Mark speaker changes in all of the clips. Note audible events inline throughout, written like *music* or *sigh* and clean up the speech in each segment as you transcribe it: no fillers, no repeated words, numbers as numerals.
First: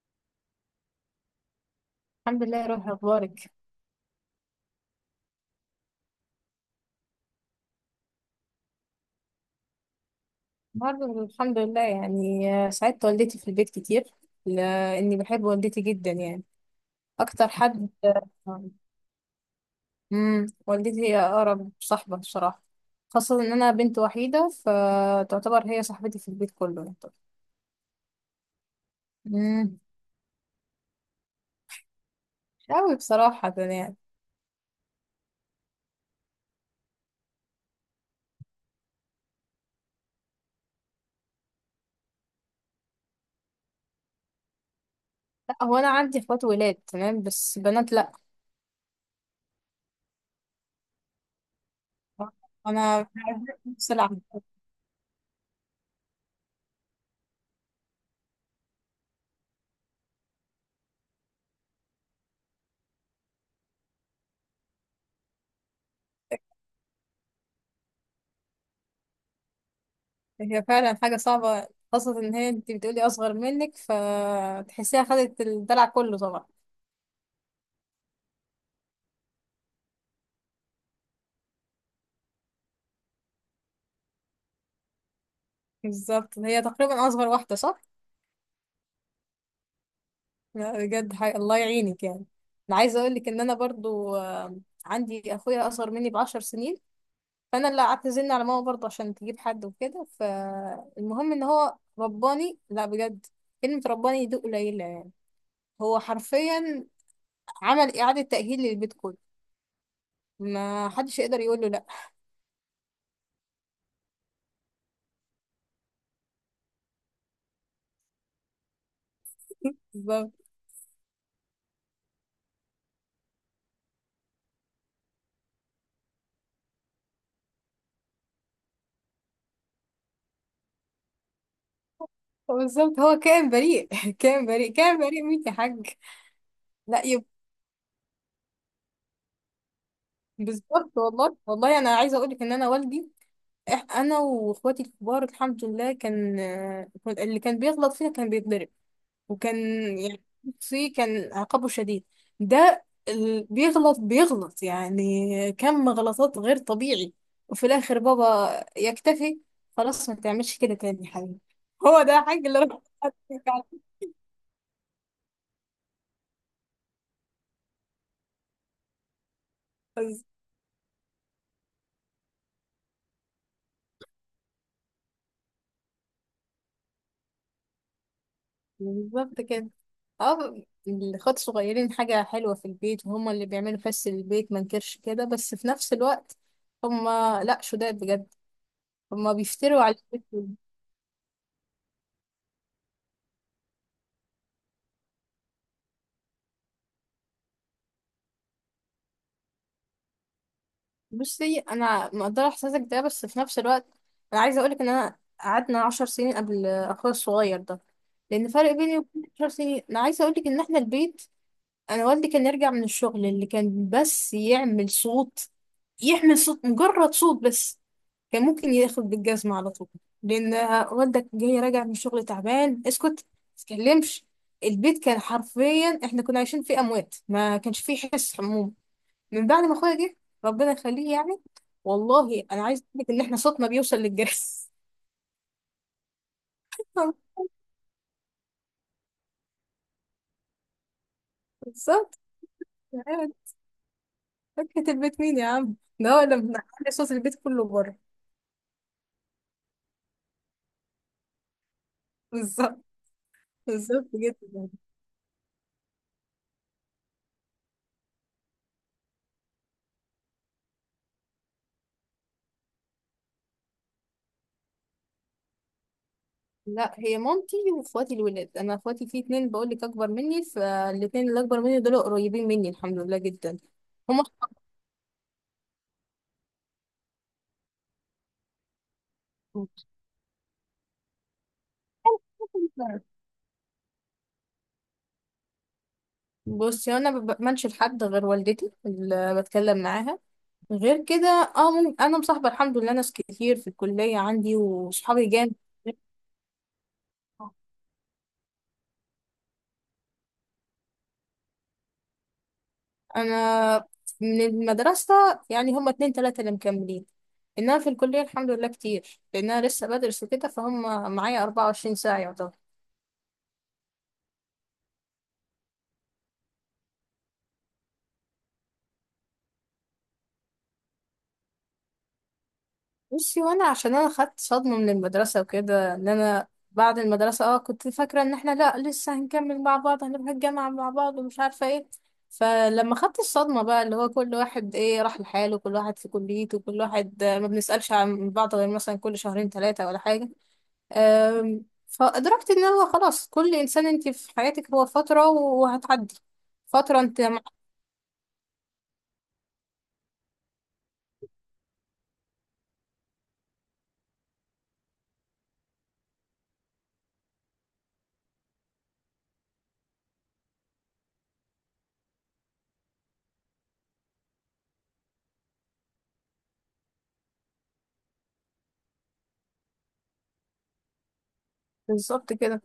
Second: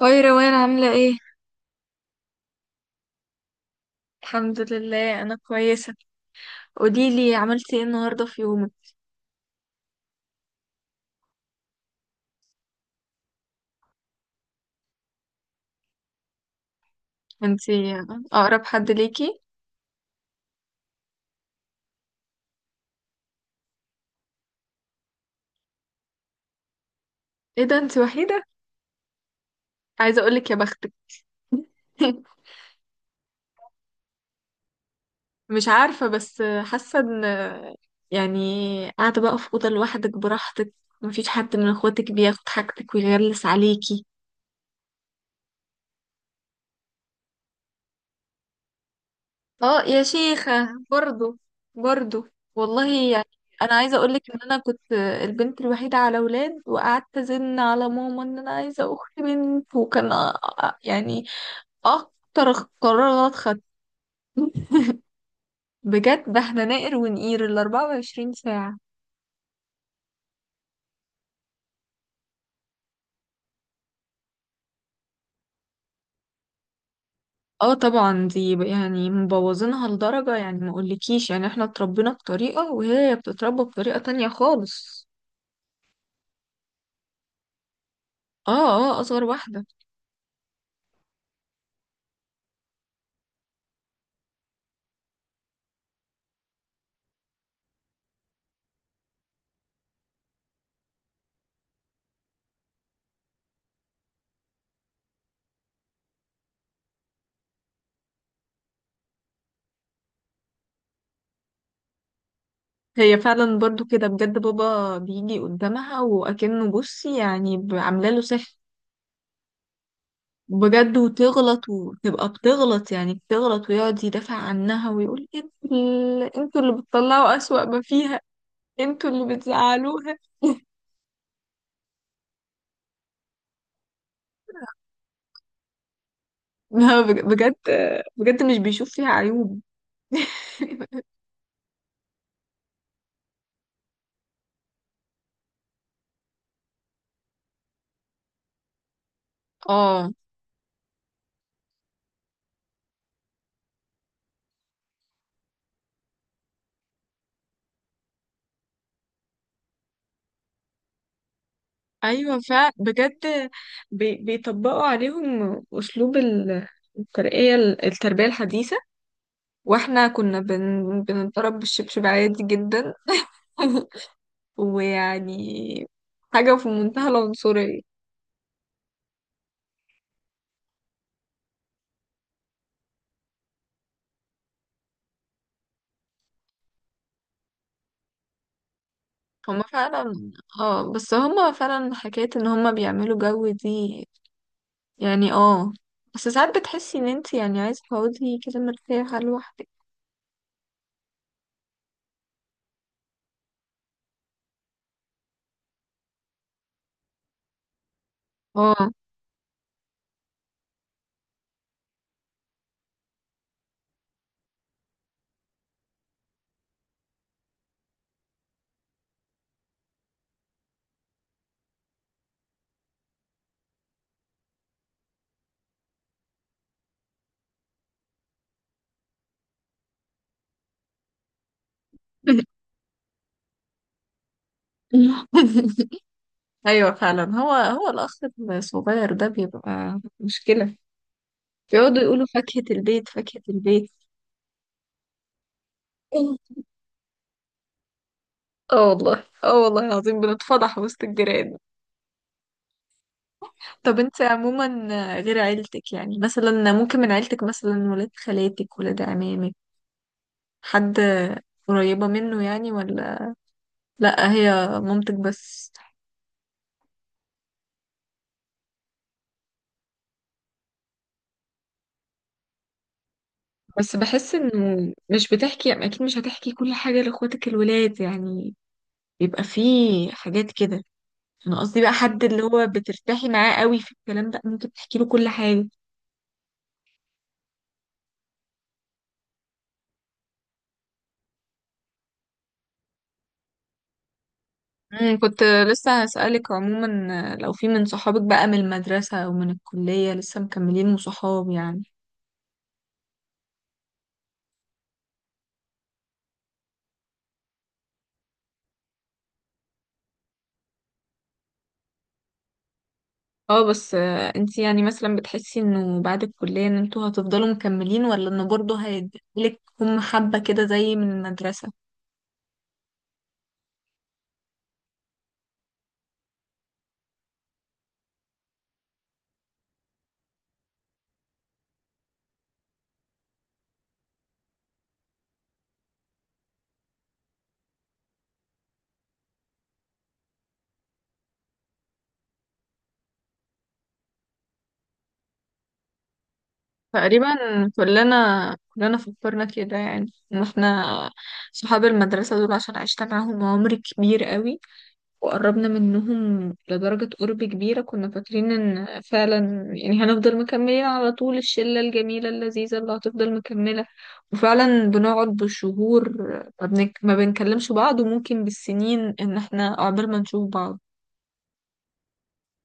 Speaker 1: هاي روان عاملة ايه؟
Speaker 2: الحمد لله يا روحي، اخبارك؟
Speaker 1: الحمد لله أنا كويسة. قوليلي عملتي ايه النهاردة في يومك؟
Speaker 2: برضه الحمد لله. يعني ساعدت والدتي في البيت كتير لاني بحب والدتي جدا يعني اكتر حد.
Speaker 1: انتي أقرب حد ليكي؟
Speaker 2: والدتي هي اقرب صاحبه بصراحه، خاصه ان انا بنت وحيده فتعتبر هي صاحبتي في البيت كله يعني.
Speaker 1: ايه ده انتي وحيدة؟
Speaker 2: امم
Speaker 1: عايزة أقولك يا بختك. *laughs*
Speaker 2: مش قوي بصراحه يعني.
Speaker 1: مش عارفة بس حاسة ان يعني قاعدة بقى في أوضة لوحدك براحتك. مفيش حد من اخواتك بياخد حاجتك ويغلس عليكي.
Speaker 2: لا، هو انا عندي اخوات ولاد تمام، بس بنات لا.
Speaker 1: اه يا شيخة، برضو برضو والله
Speaker 2: انا
Speaker 1: يعني. انا
Speaker 2: نفس
Speaker 1: عايزة
Speaker 2: العمل.
Speaker 1: اقولك ان انا كنت البنت الوحيدة على ولاد، وقعدت ازن على ماما ان انا عايزة اخت بنت، وكان يعني اكتر. قرار غلط خدت، بجد، ده احنا نقر ونقير ال 24 ساعة.
Speaker 2: هي فعلا حاجه صعبه، خاصه ان هي انت بتقولي اصغر منك، فتحسيها خدت الدلع كله طبعا.
Speaker 1: اه طبعا، دي يعني مبوظينها لدرجة، يعني ما اقولكيش، يعني احنا اتربينا بطريقة وهي بتتربى بطريقة تانية خالص.
Speaker 2: بالظبط، هي تقريبا اصغر واحده، صح.
Speaker 1: اه، اه اصغر واحدة.
Speaker 2: لا، بجد الله يعينك يعني. انا عايزه اقول لك ان انا برضو عندي اخويا اصغر مني بـ10 سنين، فانا اللي اعتزلنا على ماما برضو عشان تجيب حد وكده. فالمهم ان هو رباني، لا بجد، كلمه رباني دي قليله يعني. هو حرفيا عمل اعاده تاهيل للبيت كله، ما حدش يقدر يقول له لا.
Speaker 1: هي فعلا برضو كده، بجد بابا بيجي قدامها وأكنه، بصي يعني عامله له سحر.
Speaker 2: بالظبط
Speaker 1: بجد، وتغلط وتبقى بتغلط، يعني بتغلط ويقعد يدافع عنها ويقول انتوا اللي بتطلعوا أسوأ ما فيها، انتوا اللي بتزعلوها. *laughs*
Speaker 2: بالظبط هو كائن بريء. *laughs* كائن بريء كائن بريء مين يا حاج.
Speaker 1: لا
Speaker 2: لا
Speaker 1: بجد، بجد مش بيشوف فيها عيوب.
Speaker 2: بالظبط، والله والله انا عايزه اقول لك ان انا والدي، انا واخواتي الكبار الحمد لله كان، اللي كان بيغلط فينا كان بيتضرب، وكان
Speaker 1: اه،
Speaker 2: يعني فيه كان عقابه شديد. ده اللي بيغلط بيغلط يعني كم غلطات غير طبيعي، وفي الاخر بابا يكتفي. خلاص ما تعملش كده تاني يا حبيبي. هو ده
Speaker 1: ايوه
Speaker 2: حاج اللي
Speaker 1: فعلا
Speaker 2: ربنا يعطيك
Speaker 1: بجد،
Speaker 2: عليه.
Speaker 1: بيطبقوا عليهم أسلوب الترقية، التربية الحديثة. واحنا
Speaker 2: بس،
Speaker 1: كنا بنضرب بالشبشب عادي جدا. *laughs* ويعني حاجة في منتهى العنصرية.
Speaker 2: بالظبط كده. اه الاخوات الصغيرين حاجة حلوة في البيت، وهما اللي بيعملوا فس البيت ما نكرش كده، بس في نفس الوقت هما لا شداد بجد، هما
Speaker 1: هما
Speaker 2: بيفتروا عليك
Speaker 1: فعلا،
Speaker 2: بالكلمة.
Speaker 1: اه بس هما فعلا حكاية ان هما بيعملوا جو دي. يعني اه، بس ساعات بتحسي ان انت يعني عايزة تقعدي كده مرتاحة لوحدك.
Speaker 2: بصي انا مقدره احساسك ده، بس في نفس الوقت انا عايزه اقولك ان انا قعدنا 10 سنين قبل اخويا الصغير ده، لان فرق
Speaker 1: اه.
Speaker 2: بيني وبين 10 سنين انا عايزه اقولك ان احنا البيت، انا والدي كان يرجع من الشغل، اللي كان بس يعمل صوت، يحمل صوت مجرد صوت بس، كان ممكن ياخد بالجزمه على طول. لان والدك جاي راجع من الشغل تعبان، اسكت متتكلمش. البيت كان حرفيا احنا كنا عايشين فيه اموات، ما كانش فيه حس حموم. من بعد ما اخويا جه، ربنا يخليه يعني، والله انا
Speaker 1: *laughs*
Speaker 2: عايز اقول لك ان احنا صوتنا بيوصل للجهاز.
Speaker 1: ايوه فعلا،
Speaker 2: *laughs*
Speaker 1: هو الاخ الصغير ده بيبقى مشكلة. بيقعدوا
Speaker 2: بالظبط،
Speaker 1: يقولوا فاكهة البيت،
Speaker 2: يعني
Speaker 1: فاكهة البيت.
Speaker 2: فكرة البيت مين يا عم؟ ده هو اللي بنعلي صوت البيت كله بره.
Speaker 1: اه والله، اه والله العظيم بنتفضح وسط الجيران.
Speaker 2: بالظبط
Speaker 1: طب
Speaker 2: بالظبط
Speaker 1: انت عموما،
Speaker 2: جدا.
Speaker 1: غير عيلتك، يعني مثلا ممكن من عيلتك مثلا ولاد خالاتك، ولاد عمامك، حد قريبة منه يعني، ولا لأ، هي مامتك بس؟
Speaker 2: لا هي مامتي واخواتي الولاد، انا اخواتي في اتنين بقول لك اكبر مني، فالاتنين اللي اكبر مني دول قريبين مني الحمد لله جدا.
Speaker 1: بس
Speaker 2: هما.
Speaker 1: بحس انه مش بتحكي، اكيد مش هتحكي كل حاجة لاخواتك الولاد يعني، بيبقى فيه حاجات كده. انا قصدي بقى حد اللي هو
Speaker 2: *laughs*
Speaker 1: بترتاحي معاه قوي في الكلام، ده ممكن تحكي له كل حاجة.
Speaker 2: بصي انا ما بأمنش لحد غير والدتي اللي بتكلم معاها، غير كده اه ممكن انا مصاحبه الحمد لله ناس كتير في الكليه عندي، وصحابي
Speaker 1: كنت
Speaker 2: جامد.
Speaker 1: لسه هسألك عموما لو في من صحابك بقى من المدرسة أو من الكلية لسه مكملين صحاب يعني.
Speaker 2: انا من المدرسه يعني هما اتنين تلاته اللي مكملين، انها في الكليه الحمد لله كتير لانها لسه بدرس وكده، فهم معايا 24 ساعه يعتبر.
Speaker 1: اه، بس انتي يعني مثلا بتحسي انه بعد الكلية ان انتوا هتفضلوا مكملين، ولا انه برضه هيديلك هم حبة كده زي من المدرسة؟
Speaker 2: بصي، وانا عشان انا خدت صدمة من المدرسة وكده، ان انا بعد المدرسة اه كنت فاكرة ان احنا لا لسه هنكمل مع بعض، هنروح الجامعة مع بعض ومش عارفة ايه. فلما خدت الصدمة بقى اللي هو كل واحد ايه راح لحاله، كل واحد في كليته، كل واحد ما بنسألش عن بعض غير مثلا كل شهرين ثلاثة ولا حاجة. فأدركت ان هو خلاص كل انسان انت في حياتك هو فترة وهتعدي، فترة انت.
Speaker 1: تقريبا كلنا فكرنا كده، يعني ان احنا صحاب المدرسة دول عشان عشت معاهم عمر كبير قوي، وقربنا منهم لدرجة قرب كبيرة، كنا فاكرين ان فعلا يعني هنفضل مكملين على طول، الشلة الجميلة اللذيذة اللي هتفضل مكملة. وفعلا بنقعد بالشهور، ما بنكلمش بعض، وممكن بالسنين ان احنا عقبال ما نشوف بعض.
Speaker 2: بالظبط كده.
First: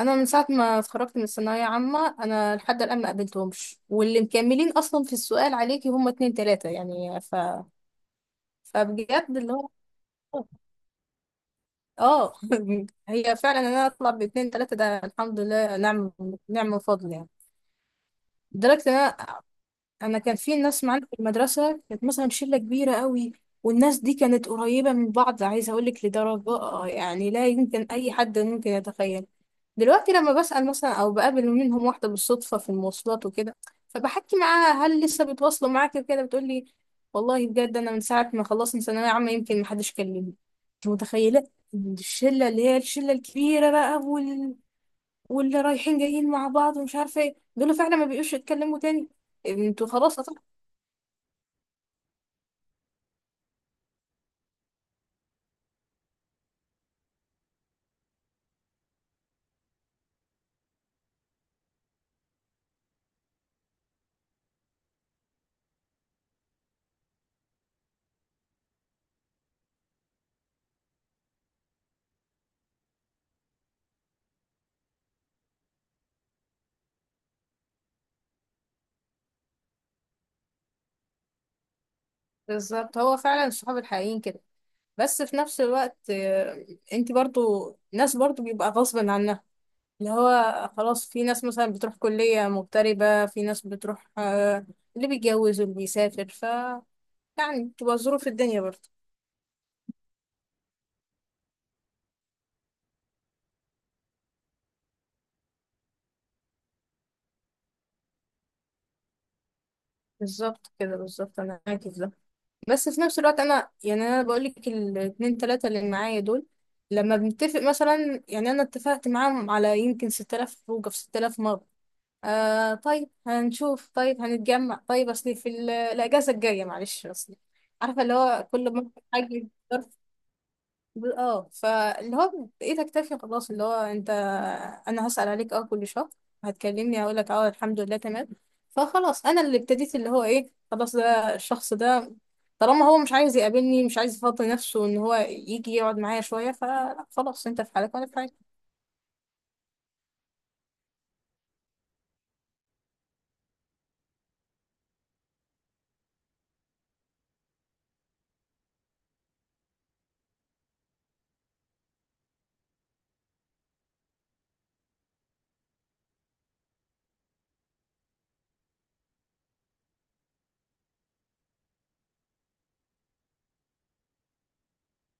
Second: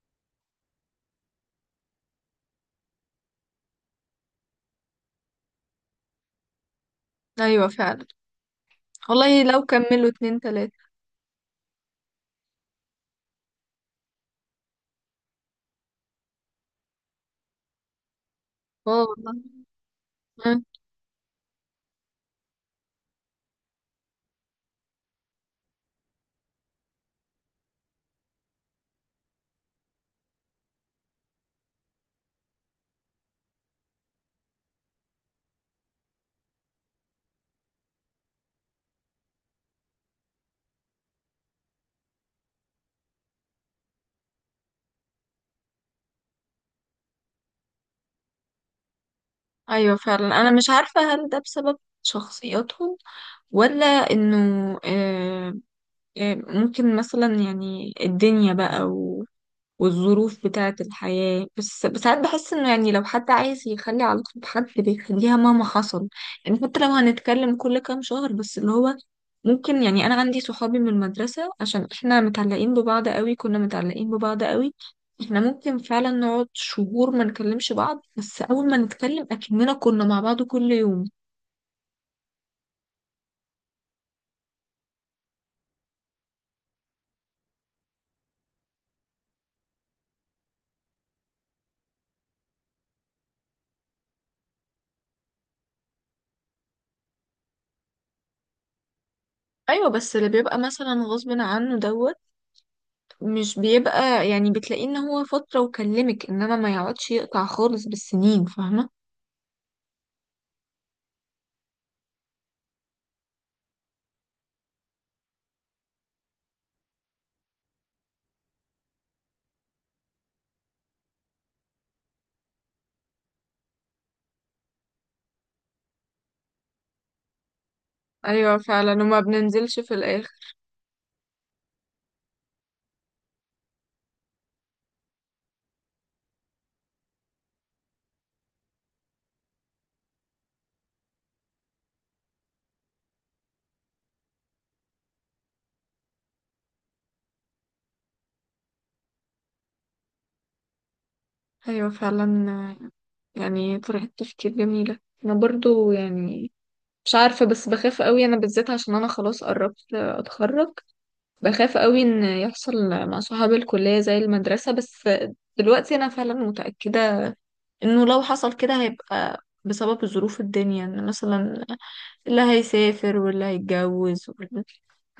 Speaker 2: انا من ساعه ما اتخرجت من الثانويه عامه انا لحد الان ما قابلتهمش، واللي مكملين اصلا في السؤال عليكي هم اتنين تلاته يعني.
Speaker 1: ايوه فعلا،
Speaker 2: فبجد
Speaker 1: والله
Speaker 2: اللي
Speaker 1: لو
Speaker 2: هو
Speaker 1: كملوا اتنين تلاتة
Speaker 2: اه. *laughs* هي فعلا ان انا اطلع باتنين تلاته ده الحمد لله، نعم نعم من فضل يعني.
Speaker 1: اه،
Speaker 2: لدرجه
Speaker 1: والله.
Speaker 2: انا كان في
Speaker 1: آه،
Speaker 2: ناس معانا في المدرسه كانت مثلا شله كبيره قوي، والناس دي كانت قريبه من بعض، عايزه اقول لك لدرجه يعني لا يمكن اي حد ممكن يتخيل. دلوقتي لما بسال مثلا او بقابل منهم واحده بالصدفه في المواصلات وكده، فبحكي معاها هل لسه بيتواصلوا معاك وكده، بتقول لي والله بجد انا من ساعه ما خلصنا ثانويه عامه يمكن محدش كلمني. انت متخيله؟ الشله اللي هي الشله الكبيره بقى واللي رايحين جايين مع بعض ومش عارفه ايه دول فعلا ما بيقوش يتكلموا تاني. انتوا
Speaker 1: ايوه
Speaker 2: خلاص.
Speaker 1: فعلا، انا مش عارفة هل ده بسبب شخصياتهم، ولا انه آه، ممكن مثلا، يعني الدنيا بقى والظروف بتاعة الحياة، بس ساعات بحس انه يعني لو حد عايز يخلي علاقته بحد بيخليها مهما حصل. يعني حتى لو هنتكلم كل كام شهر بس، اللي هو ممكن، يعني انا عندي صحابي من المدرسة عشان احنا متعلقين ببعض قوي، كنا متعلقين ببعض قوي، احنا ممكن فعلا نقعد شهور ما نكلمش بعض، بس اول ما نتكلم اكننا كنا مع بعض كل يوم.
Speaker 2: بالظبط، هو فعلا الصحاب الحقيقيين كده. بس في نفس الوقت انت برضو ناس برضو بيبقى غصب عنها، اللي هو خلاص، في ناس مثلا بتروح كلية مغتربة، في ناس بتروح اللي بيتجوز واللي بيسافر. ف يعني بتبقى ظروف الدنيا برضو.
Speaker 1: ايوه، بس اللي بيبقى مثلا غصب عنه دوت مش بيبقى، يعني بتلاقيه ان هو فترة وكلمك، انما ما يقعدش يقطع خالص بالسنين، فاهمة؟
Speaker 2: بالظبط كده، بالظبط انا معاكي في ده. بس في نفس الوقت انا يعني انا بقولك الاتنين تلاتة اللي معايا دول، لما بنتفق مثلا يعني انا اتفقت معاهم على يمكن 6000 خروجه في 6000 مرة. آه طيب هنشوف، طيب هنتجمع، طيب اصلي في الاجازه الجايه معلش اصلي. عارفه اللي هو
Speaker 1: ايوه
Speaker 2: كل ما
Speaker 1: فعلا، وما
Speaker 2: حاجه،
Speaker 1: بننزلش
Speaker 2: ظرف،
Speaker 1: في الاخر.
Speaker 2: فاللي هو بايدك تكفي خلاص. اللي هو انت، انا هسال عليك اه كل شهر، هتكلمني هقول لك اه الحمد لله تمام. فخلاص انا اللي ابتديت اللي هو ايه. خلاص، ده الشخص ده طالما هو مش عايز يقابلني، مش عايز يفضي نفسه ان هو يجي يقعد معايا شويه، فخلاص انت في حالك وانا في حالي.
Speaker 1: ايوه فعلا، آه، يعني طريقة تفكير جميلة. انا برضو يعني مش عارفة، بس بخاف قوي انا بالذات عشان انا خلاص قربت اتخرج. بخاف قوي ان يحصل مع صحاب الكلية زي المدرسة، بس دلوقتي انا فعلا متأكدة انه لو حصل كده هيبقى بسبب ظروف الدنيا، ان مثلا اللي هيسافر واللي هيتجوز.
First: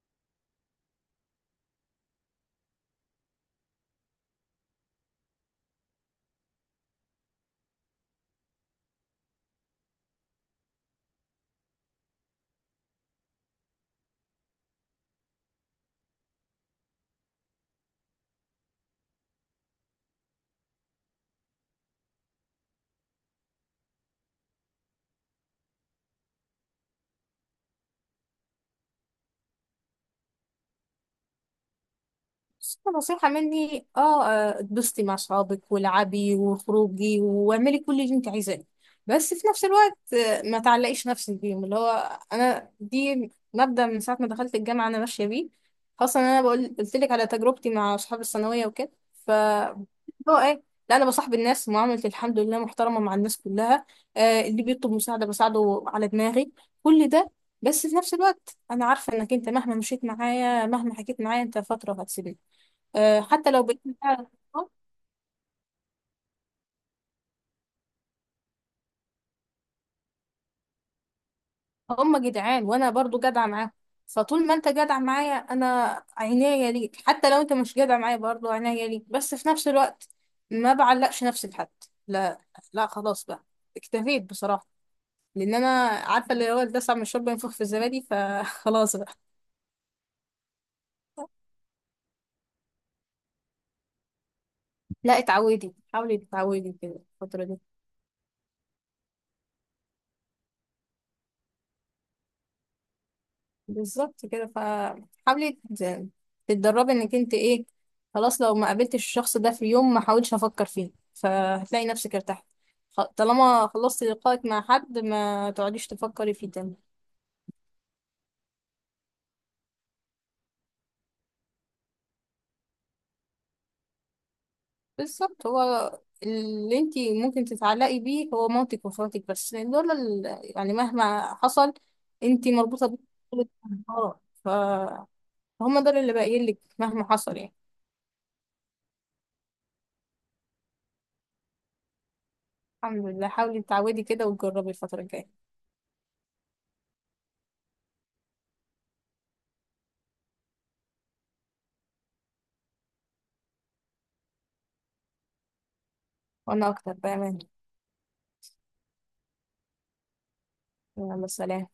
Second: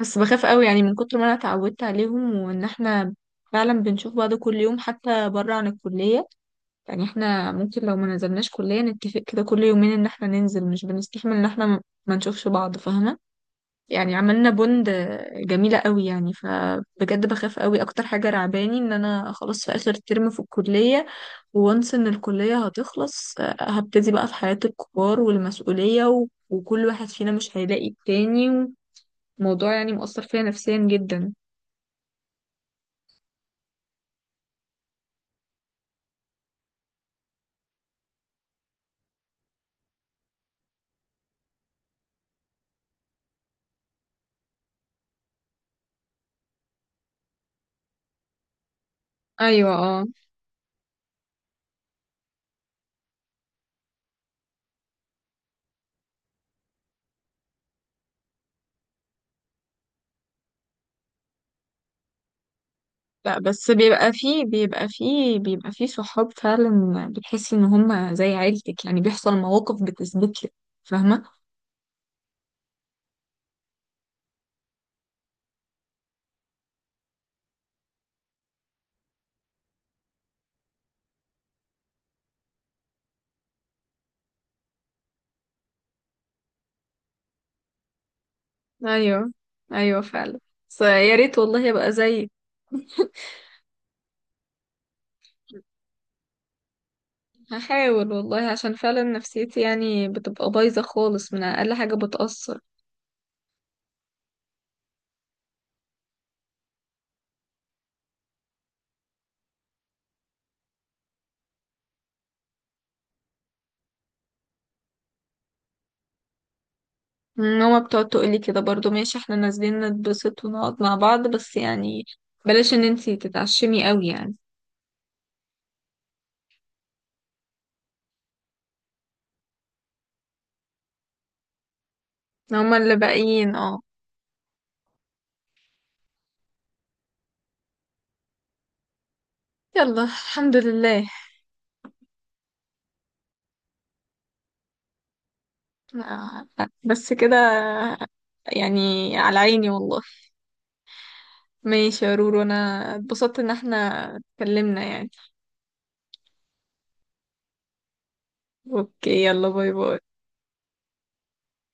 Speaker 1: بس بخاف قوي يعني من كتر ما انا اتعودت عليهم، وان احنا فعلا بنشوف بعض كل يوم حتى بره عن الكلية. يعني احنا ممكن لو ما نزلناش كلية نتفق كده كل يومين ان احنا ننزل، مش بنستحمل ان احنا ما نشوفش بعض، فاهمة؟ يعني عملنا بوند جميلة قوي يعني، فبجد بخاف قوي، اكتر حاجة رعباني ان انا خلاص في اخر ترم في الكلية، وانس ان الكلية هتخلص هبتدي بقى في حياة الكبار والمسؤولية، وكل واحد فينا مش هيلاقي التاني. موضوع يعني مؤثر فيا نفسيا جدا.
Speaker 2: بس نصيحة مني اه اتبسطي مع صحابك والعبي وخروجي واعملي كل اللي انت عايزاه. بس في نفس الوقت ما تعلقيش نفسك بيهم. اللي هو انا دي مبدأ من ساعة ما دخلت الجامعة انا ماشية بيه، خاصة ان انا بقول قلت لك على تجربتي مع اصحاب الثانوية وكده. ف
Speaker 1: ايوه اه،
Speaker 2: هو ايه، لا انا بصاحب الناس، معاملتي الحمد لله محترمة مع الناس كلها. آه، اللي بيطلب مساعدة بساعده على دماغي كل ده، بس في نفس الوقت انا عارفة انك انت مهما مشيت معايا مهما حكيت معايا انت فترة هتسيبني.
Speaker 1: لا
Speaker 2: حتى لو
Speaker 1: بس
Speaker 2: بقيت
Speaker 1: بيبقى
Speaker 2: فعلا
Speaker 1: فيه بيبقى فيه بيبقى فيه صحاب فعلا بتحسي ان هم زي عيلتك، يعني بيحصل مواقف بتثبت لك، فاهمه؟
Speaker 2: هم جدعان وانا برضو جدعه معاهم، فطول ما انت جدع معايا انا عينيا ليك. حتى لو انت مش جدع معايا برضو عينيا ليك، بس في نفس الوقت ما بعلقش نفسي بحد. لا، لا خلاص بقى، اكتفيت بصراحه، لان انا عارفه اللي هو الدسع من الشرب ينفخ في الزبادي فخلاص *laughs* بقى.
Speaker 1: ايوه، ايوه فعلا، بس يا ريت والله ابقى زيك.
Speaker 2: لا اتعودي، حاولي تتعودي كده الفتره دي.
Speaker 1: هحاول والله، عشان فعلا نفسيتي يعني بتبقى بايظه خالص من اقل حاجه بتاثر.
Speaker 2: بالظبط كده، فحاولي ت- تتدربي انك انت ايه. خلاص لو ما قابلتش الشخص ده في يوم ما حاولش افكر فيه، فهتلاقي نفسك ارتحت. طالما خلصت لقائك مع حد ما تقعديش تفكري فيه تاني.
Speaker 1: ماما بتقعد تقولي كده برضو، ماشي احنا نازلين نتبسط ونقعد مع بعض، بس يعني بلاش ان انتي تتعشمي قوي يعني.
Speaker 2: بالظبط، هو اللي انت ممكن تتعلقي بيه هو مامتك واخواتك بس، لأن دول يعني مهما حصل انت
Speaker 1: هما
Speaker 2: مربوطة
Speaker 1: اللي
Speaker 2: بيه.
Speaker 1: باقيين اه.
Speaker 2: اه ف- فهم دول اللي باقيين لك مهما حصل يعني.
Speaker 1: يلا الحمد لله.
Speaker 2: الحمد لله، حاولي تعودي كده وتجربي الفترة الجاية.
Speaker 1: آه، بس كده، يعني، على عيني والله. ماشي يا رورو، انا اتبسطت ان احنا اتكلمنا يعني.
Speaker 2: وانا اكتر بأمان.
Speaker 1: اوكي، يلا باي باي.
Speaker 2: يلا سلام.